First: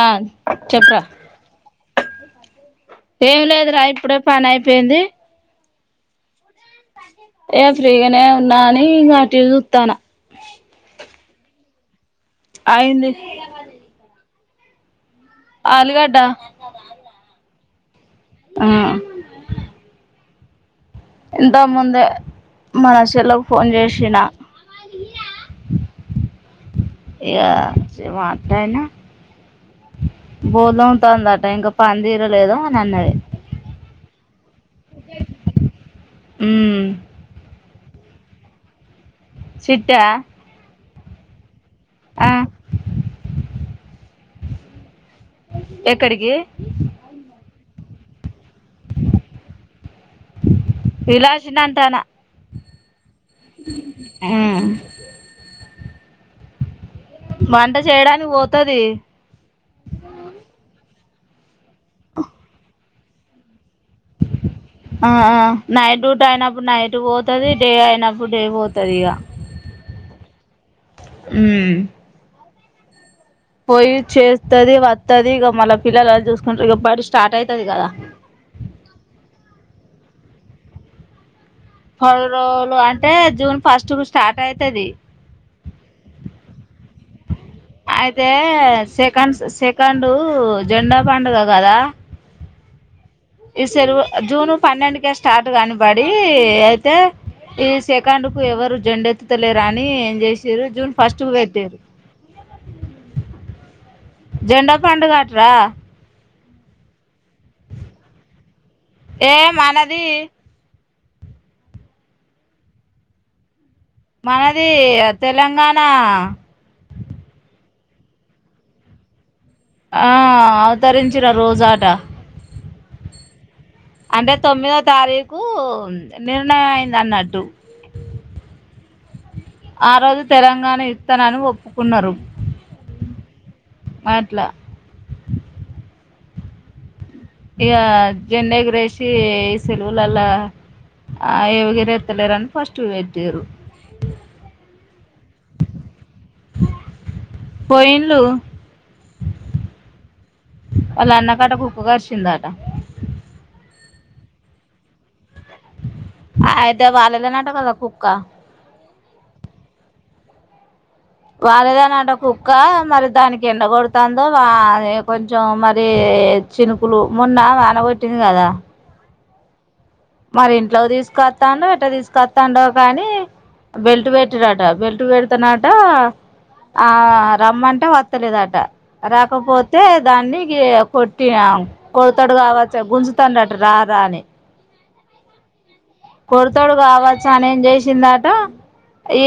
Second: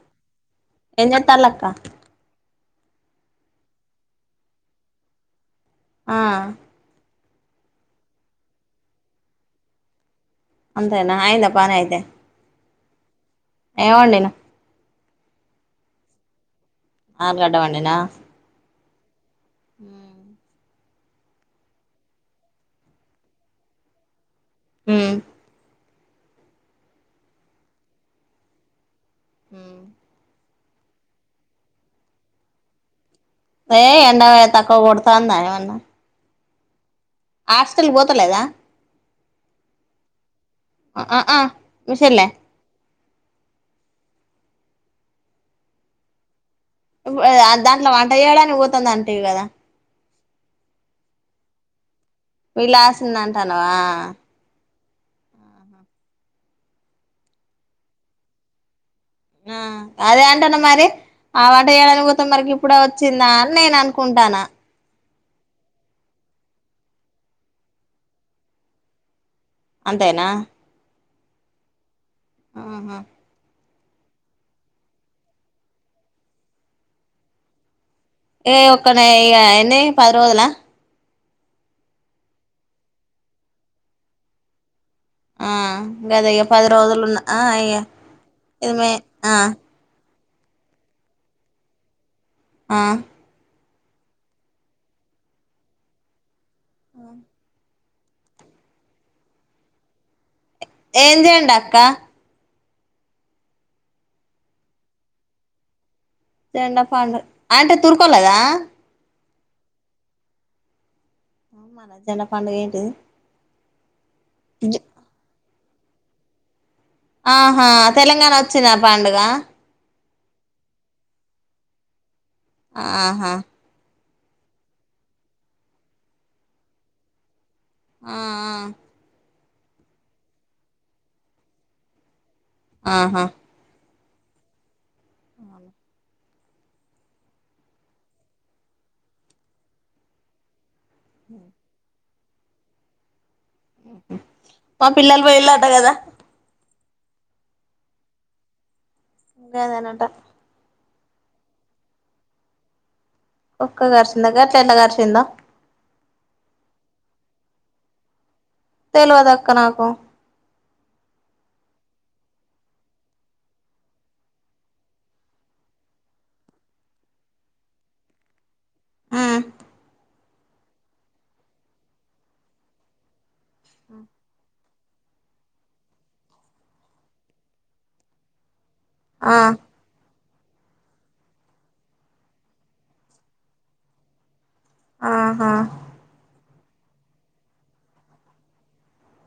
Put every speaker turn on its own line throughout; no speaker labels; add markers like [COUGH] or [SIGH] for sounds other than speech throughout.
ఆ చెప్పా
ఏం చేత్తాళ్ళు అక్క
ఏం లేదురా ఇప్పుడే పని అయిపోయింది
ఆ
ఏ ఫ్రీగానే ఉన్నా అని ఇంకాటివి చుస్తాను
అంతే నా అయంద పనే అయితే
యింది
ఏమండడినా
ఆలుగడ్డ
ఆలుగడ్డ వండినా
ఆ
హ
ఇంత ముందే మన చెట్లకు ఫోన్ చేసిన
హ
మాయినా
హ
బోలతందట ఇంకా పని తీరలేదా అని అన్నాడు
ఏ ఎంట తకువ కొతాందామన్న
ఉ
హాస్టల్ పోతలేదా
సిట్ట
ఆ ఆ మషల
ఎక్కడికి
దాంట్లో వంట చేయడాని
విలాషిన అంటానా
పలాస్ చిన్నంటానవా
ఉమ్ వంట చేయడానికి పోతుది
ఆ అదే ఏంటన్న మరి అ అయాల అనుపోా మరికి ఇప్పు చిిందా అని నేను అనుకుంటాను
ఆ నైట్ డ్యూట్ అయినప్పుడు నైట్ పోతుది డే అయినప్పుడు డే పోతుంది ఇక
అంతేనా
ఉ
ఆహా
పోయి చేస్తుది వస్తుది ఇక మళ్ పిల్లలు అ చూసుకుంటారు ఇక బటి స్టార్ట్ అవుతుంది కదా
ఏ ఒక్కన ఎన్ని పది రోజలా
పల రోజలు అంటే జూన్ ఫస్ట్ కు స్టార్ట్ అవుతది
ఆ గది ఇ పది రోజులున్నా ఇయ ఇదిమే ఆ
పండు జెండా పండుగ కదా
ఆ
ఈ సరువు జూన్ పన్నెంకే స్టార్ట్ కనబడి అయితే ఈ సకాండ్ కు ఎవరు జెండెత్తుతలేరాని ఏం చేసి చిరు జూన్
ఏం
ఫస్ట్ కు
జెండా అక్క
పెట్టరు జడా పండు కాట్రా
చెండ పాండ అంటే తుర్కోలేదా
ఏం అనది
మనజన్న పండుగ ఏంటిది.
మనది తెలంగాణ నా
ఆహా తెలంగాణ వచ్చింది, పండుగ
ఆ అవతరించరా రోజాట
ఆహా
అంటే తొమ్మిదో తారీకుు నిర్ణయం, అయింద అన్నట్టు
ఆ
ఆ రోజు తెలంగాణ ఇస్తానని, ఒప్పుకున్నారు.
ఆ ఆహా
మాట్లా
అవు
ఇ జెండగ రేషి ఈ సెలవులలా, ఆ ఏ వగర రని ఫస్ట్ వేట్ చేయరు.
మా పిల్లలు పోయిలట్టు కదా.
పోయిలు
ఇకా అదేనాటా
వాళ్ళ అన్నకాట, కుకు కరిచిందాట
కుక్క కరిసిందంట, అట్లా ఎట్లా కరిసింద
ఐతే వాళ్లదేంటాకదా కుక్క
తెలివాదు, అక్క నాకు
వాాలేదానంట కుక్క మరి దానికి ఎండ కొడుతుందో వా కొంచెం మరి చినుకులు మొన్న వానగొట్టింది కదా
మ్
మరి ఇంట్లో తీసుకొస్తాండో, ఎట్ట తీసుకొస్తాండో కానీ, బెల్ట్ బెట్ రాట్ బెల్టు పెడుతున్నాట, ఆ రమ్మంటే వస్తలేదట,
ఆ
రాకపోతే దాన్ని, కొట్టిన కొడతాడు కావచ్చ గుంజుతున్నట్టు, రారా అని
ఆహా
కోడతడు కావచ్చు, అని ఏం చేసిందట ఈ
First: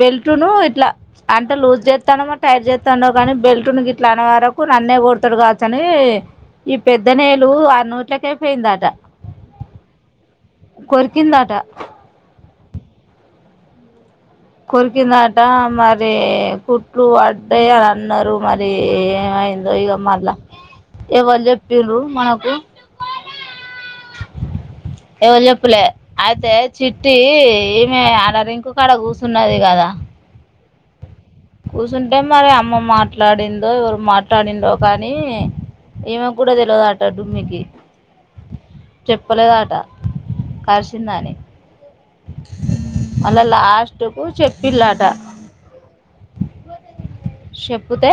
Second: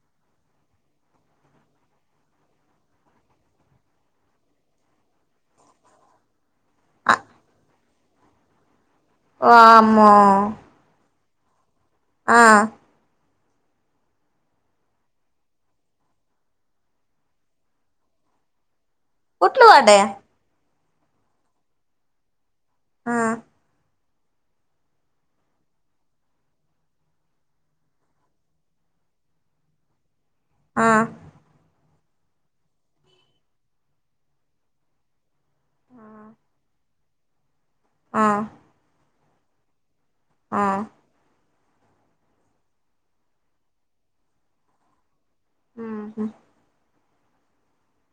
బెల్ట్ను ఇట్లా అంటే లూజ్ చేస్తానమో, టైట్ చేస్తానో కానీ బెల్ట్ ను ఇట్లా అనే వరకు నన్నే కొడతడు కావచ్చ అని. ఈ పెద్ద నేలు ఆ నూ ఇట్లా కాయి ఫయిందాటా,
ఓ అమ్మో
కొరికిందాట
ఆ
కొరికిందట మరి కుట్లు పడ్డాయని అన్నారు, మరి
కుట్లు
ఏమైందో ఇగా
పడ్డయా
మల్ల, ఎవరు చెప్పినారు, మనకు
ఆ
ఎవరు చెప్పులే అయితే చిట్టి, ఈమె అడ రింగు కాడ కుస్ సన్నది కదా,
ఆ
కూర్చుంటే మరి అమ్మ మాట్లాడిందో, ఎవరు మాట్లాడిండో కానీ, ఈమ గూడా తెలవదంట్ డు మీకు
ఆ
చెప్పలేదట
ఆ
కాార్షిన్ననేే అళ్ళ లాస్ట్ కు చెప్పిలాట
ఆ
చెప్తే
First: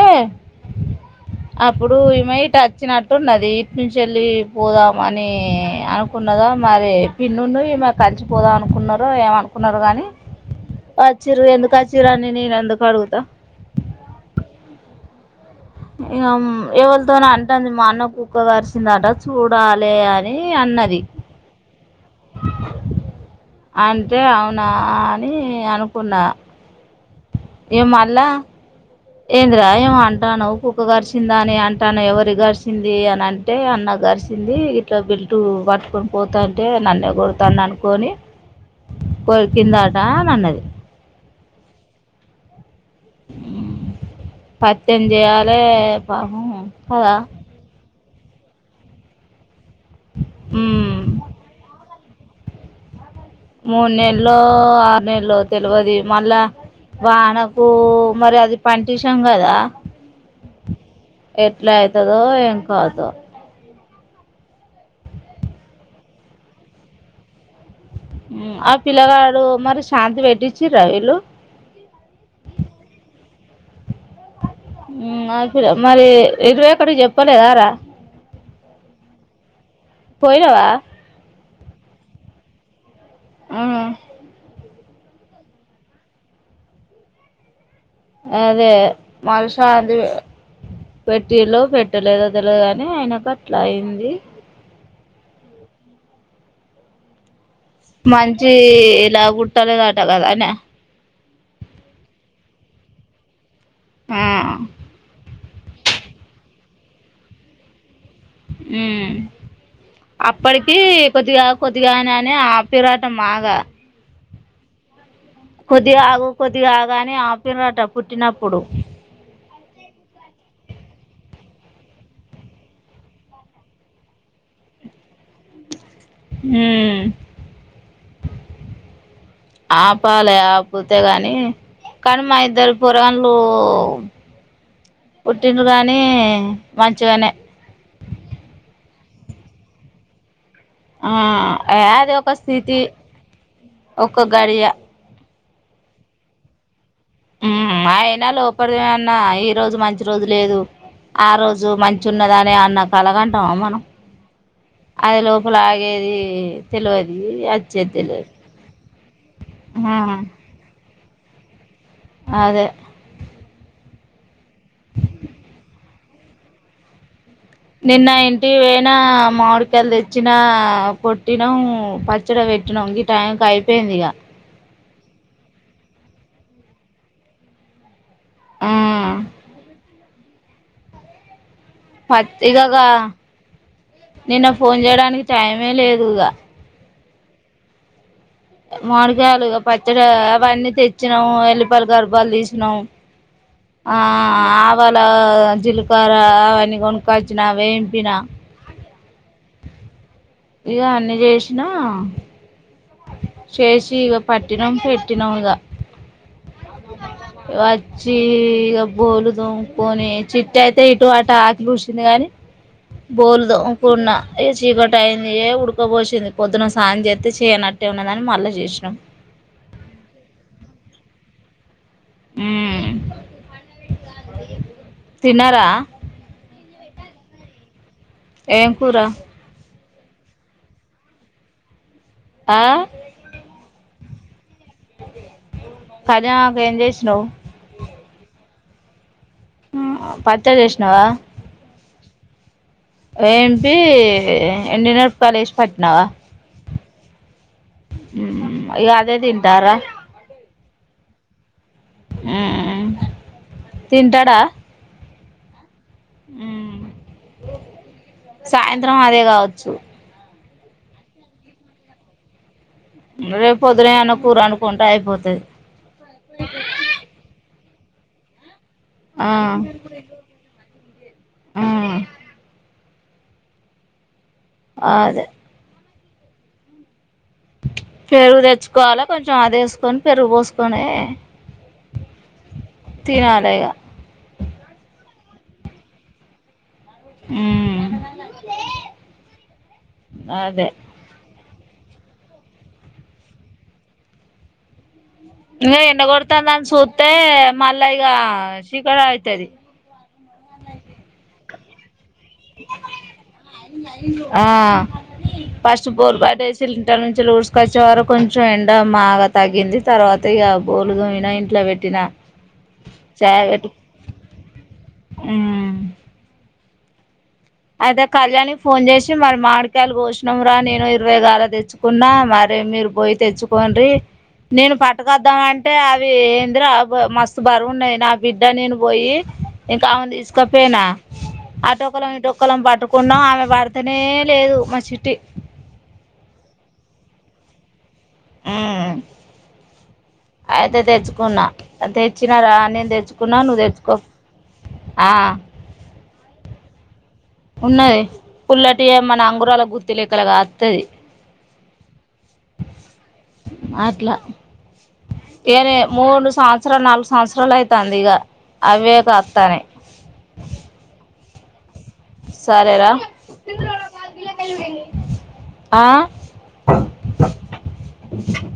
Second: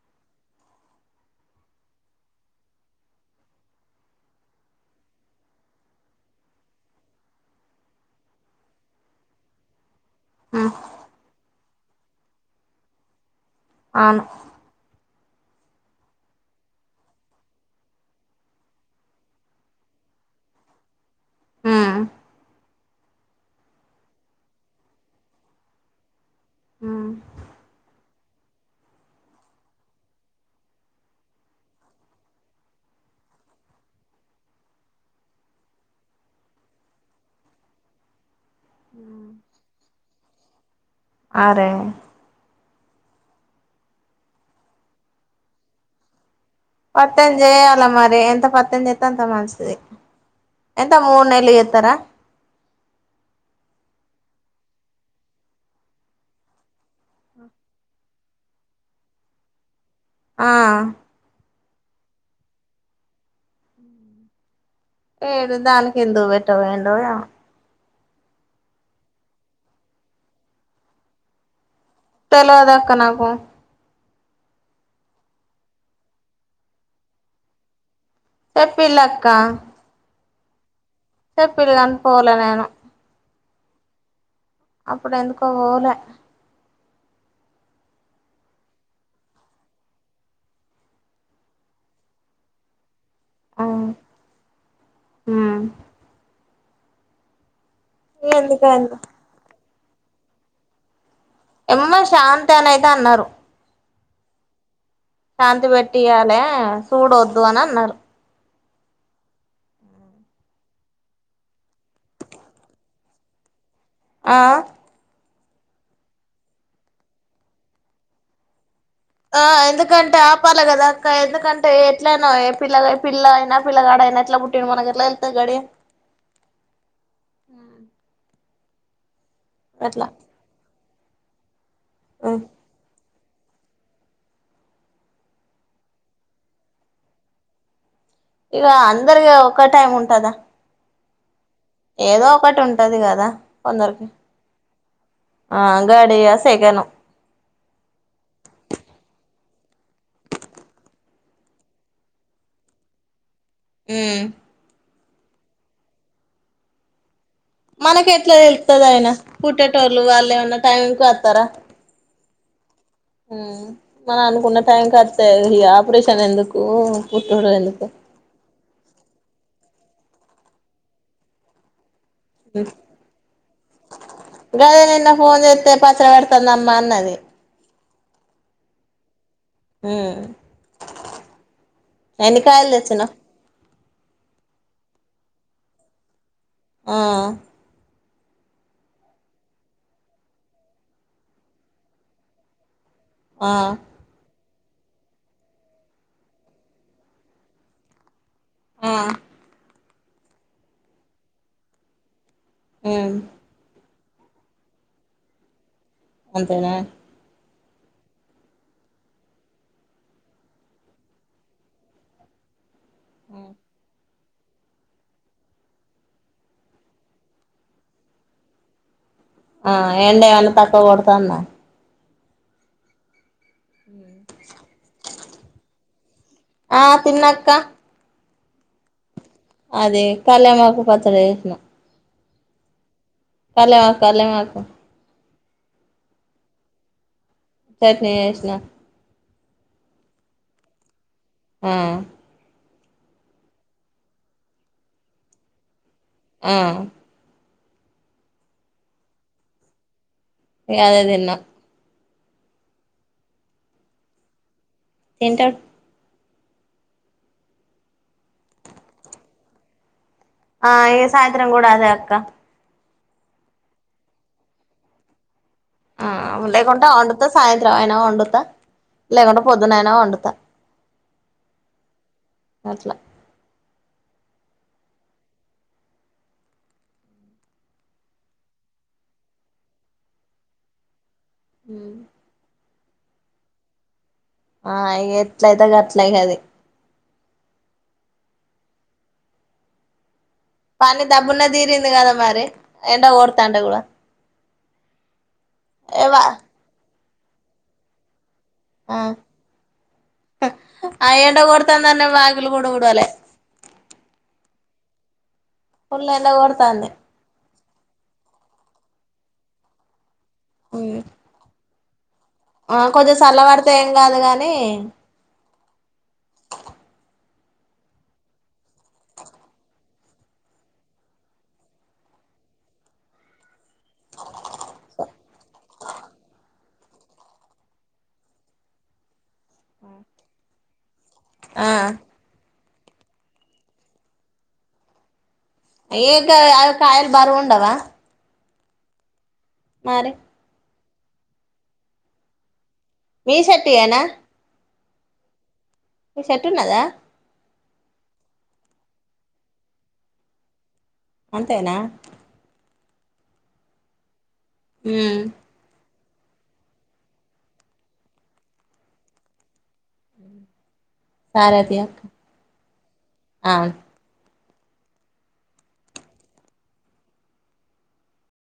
అప్పుడు ఈమె ఇటు వచ్చినట్టున్నది ఇటి నుంచి వెళ్ళి పోదాం అని అనుకున్నదా మరి పిన్నన్న ఈమె కలిసిపోదాం అనుకున్నారు ఏమనుకున్నారు కాగాని
మ్మ్
వచ్చిరు ఎందుకా చిరాణ నీను అందుకు అడుగుతా
అవును
ఇక ఎవరితోనే అంటుంది మా అన్న కుక్క కరిసిందట చూడాలి అని అన్నది
ఆ
అంటే అవునా అని అనుకున్నా
మ్మ్
ఏ మా అలా ఏంద్రా ఏమ అంటాను కుక్క గడిచిందా అని అంటాను ఎవరి గడిచింది అని అంటే అన్న గడిరిచంది ఇట్లా బిల్టు పట్టుకొని పోతాంటే నన్నే కొడతాను అనుకొని ప కన్నా దా మన్నది
ఆరే
పత్జ ఆాల పావం
పత్తజే అలమరి అరే ఎంత పత్ం ఎంతంత మనస్తది ఎంత
మ్మ్
మూర్ెలు ఇతార
మూడు నెలలో ఆరు నెలలో తెలియదు మళ్ళా వానకు మరి అది పంటిషం కదా
ఆ
ఎట్లా అవుతుదో ఏం కాదో
ఏడు దానక ఎందు పెట్టా వేండ
ఆ పిలగాడు అరి శాంత బెఠించి రవలు
తెలవదాక్క నాకు
అ మరి ఇరవై అక్కడికి చెప్పలేదారా
చెప్పలా అక్క
పోయిరావా
చెప్పిల్ కని పోవలే నేను
ఆవు
అప్పుడు ఎందుకో పోలే
అదే మల్శాంతి పెట్టిళ పెట్టలేదో తెలుగాని ఆయన అట్లా అయి్యంది
మ్మ్
మంచి
ఎందుకైందో
ఇలాగు తదటకాదనా
ఎమ్మ శాంతి అన అయితే అన్నారు
హు
శాంతి పెట్టియాలి సూడొద్దు అని అన్నారు
ఉ అప్పటికి కొద్దిగా కొద్దిగా అని ఆపిరట మాగా
ఆ
కొద్దిగా ఆగు కొద్దిగా ఆగా అని ఆపిర్రట పుట్టినప్పుడు
ఆ ఎందుకంటే ఆపాలి కదా అక్క ఎందుకంటే ఎట్లయినా ఏ పిల్ల పిల్ల అయినా పిల్లగా ఆడయినా ఎట్లా పుట్టిడు మనకి ఎట్లా తెలుత్తది గడియ
ఉమ్ ఆ
అట్లా
పాలె ఆ పోతే గాని కర్మ ఇద్దారుపో దాన్లో పుట్టిండు కానీ మంచిగానే
ఇక అందరిగా ఒక టైమ్ ఉంటదా
ఆ య అది
ఏదో
ఒక
ఒకటి
స్థితి
ఉంటది కదా కొందరికి
ఒక గడియా
ఆ గడియా సేకను
ఉమ్ అయినా లోపటిదే అన్నా ఈ రోజు మంచి రోజు లేదు ఆ రోజు మంచి ఉన్నదాని అన్న కలగన్ రామ్ అను
ఉమ్
అది లోపల ఆగేది తెలివదు
మనకు ఎట్లా తెలుత్తది అయినా
ఆ
పుట్టేటోళ్ళలు వాళ్ళు ఏమన్నా టైం కు వ తరా
అదే
ఉ మనం అనుకున్న టైం కత్తె ఈ ఆపరేషన్ ఎందుకు పుట్టుడు ఎందుకు
నిన్న ఇంటి వేనా మాడు టెలు తెచ్చిన పొట్టినం ఇచ్చడ పెట్టిన ఇంగ టైకి అయిపోయింది ఇగ
గదే నిన్న ఫోన్ ఎతే పత పెడుతుాంది అమ్మా అన్నది
ఆ
పి
మట్టి గగా నిన్న ఫోన్ చేయడానికి టయమే లేదు ఇగా
హ
మాడికాయలుగా పచ్చగా అవన్నీ తెచ్చినాం ఎల్లిపాలి గర్భాలు తీసినాము ఆ అప్ వాళ్ళ జిలుకార అవన్నీ కొనకాచ్చిన అవ వేంపినా
హ
ఇక అన్ని చేసినా
హు
తీగ పట్టినం పెట్టినముగా
అంతేనా
వచ్చి ఇక బోలు దమ్కొని చిట్టు అయితే ఇటువటు ఆక పూసిింది గాని బోల్దు ఉకున్నా ఏ చీకటి అయింది ఏ ఉడడుకోపోసింది పొద్దున సాయం చేస్తతే చేయనట్టు. అ ఉన్నదని మళ్ళా చేసినాం
ఆ ఎండ ఏమన్న తక్కువ కొడుతందా
ఆ [INAUDIBLE] తిన్నారా
ఆ తిన్నక్క
ఏం కూరా
అదే కళ్యామాకు పచ్చడ చేసిన
ఆ
కళ్యామక్ కళ్యామకు
కల్లెమాకు ఏం చేసినవ్
చట్నీ చేసిన
పచ్చడ చేసినవా
ఆ
వేంపి ఎండినేర్పాకాయలేసి పట్టినవా
ఆ
అయ్యో అదే తింటార్రా
ఇగ అదే దిన్న
ఆ.. తిన్టాడ
తింటడ్
ఊ సాయంత్రం అదే కావచ్చు
ఆ ఈ సాయంత్రం కూడా అదే అక్క
రేపు పొద్దున ఎదన్న కూర అండుకుంటే అయిపోతది
ఆ లెకుంటే అండుత సాయంత్రం అనా వండు వండుత
ఆ
లేకుంటే పొద్దున్న అనా వండత
మ్మ్
గట్లా
ఆ అదే పెరుగు తెచ్చుకోవాలె కొంచెం అది వేసుకొని పెరుగు పోసుకనే
హ్మ్ [INAUDIBLE]
తినాలే ఇగ
ఆ ఇగ ఎట్లయితే గట్లయి కది
ఆ
పని దబునా తీరింది కదా మరి ఎండ కొడ్తాంటే కూడా
ఏ ఎండ
ఏవ
కొడతాంద అని సు తే మళ్ళ ఇగా
ఆ అఎండ కొడ్తాన్న బా
ఆ ఆ ఫస్ట్
ఫుల్
బోల్
ఎండ
బయటేసి
కొడుతుంది
ఇంట నుంచి ఒక చివర కొంచెం ఎండ బాగా తాగింది తర్వాత త్తగా బోలుతోమినా ఇంట్ల పెట్ తిన
ఆ కొద్దిగా సల్ల పడితే ఏం కాదు గాని
మ్మ్ అయితే కళ్యాణికి ఫోన్ చేసి మరి మామిడికాయలు కోషినం రా నేను ఇరవైగాల తెచ్చుకున్నా మరి మీరు పోయి తెచ్చుకోన్రి నేను పట్కొద్దామ అంటే అవి ఏందిరా మస్తు బరువున్నాయి నా బిడ్డ నేను పోయి ఇంకా ఆమెతీసుకొ పేనా
ఆ
ఆటోకలమ్ ఇటో పొలం పట్టుకున్నామ్ ఆమె పడితేనే లేదు మా చిట్టి
ఏక కాయలు బరువు ఉండవా
హ్మ్
మరి
అయితే తెచ్చుకున్నా తెచ్చినారా నేను
మీ
తెచ్చుకున్నా నువ్వు తెచ్చుకో
చెట్టుయేనా
ఆ
నీ షట్ ఉన్నదా
ఉన్నది పుల్లటి ఏ మన అంగురాల గుర్తులేక్కల గాత్తది
అంతేనా
అట్ల
హ్మ్
మూడు సంవత్సరాలు నాలుగు సంవత్సరాలు అయితాంది ఇక అవే కత్తానై
సారీ అత్తయ్య
సరేరా ఆ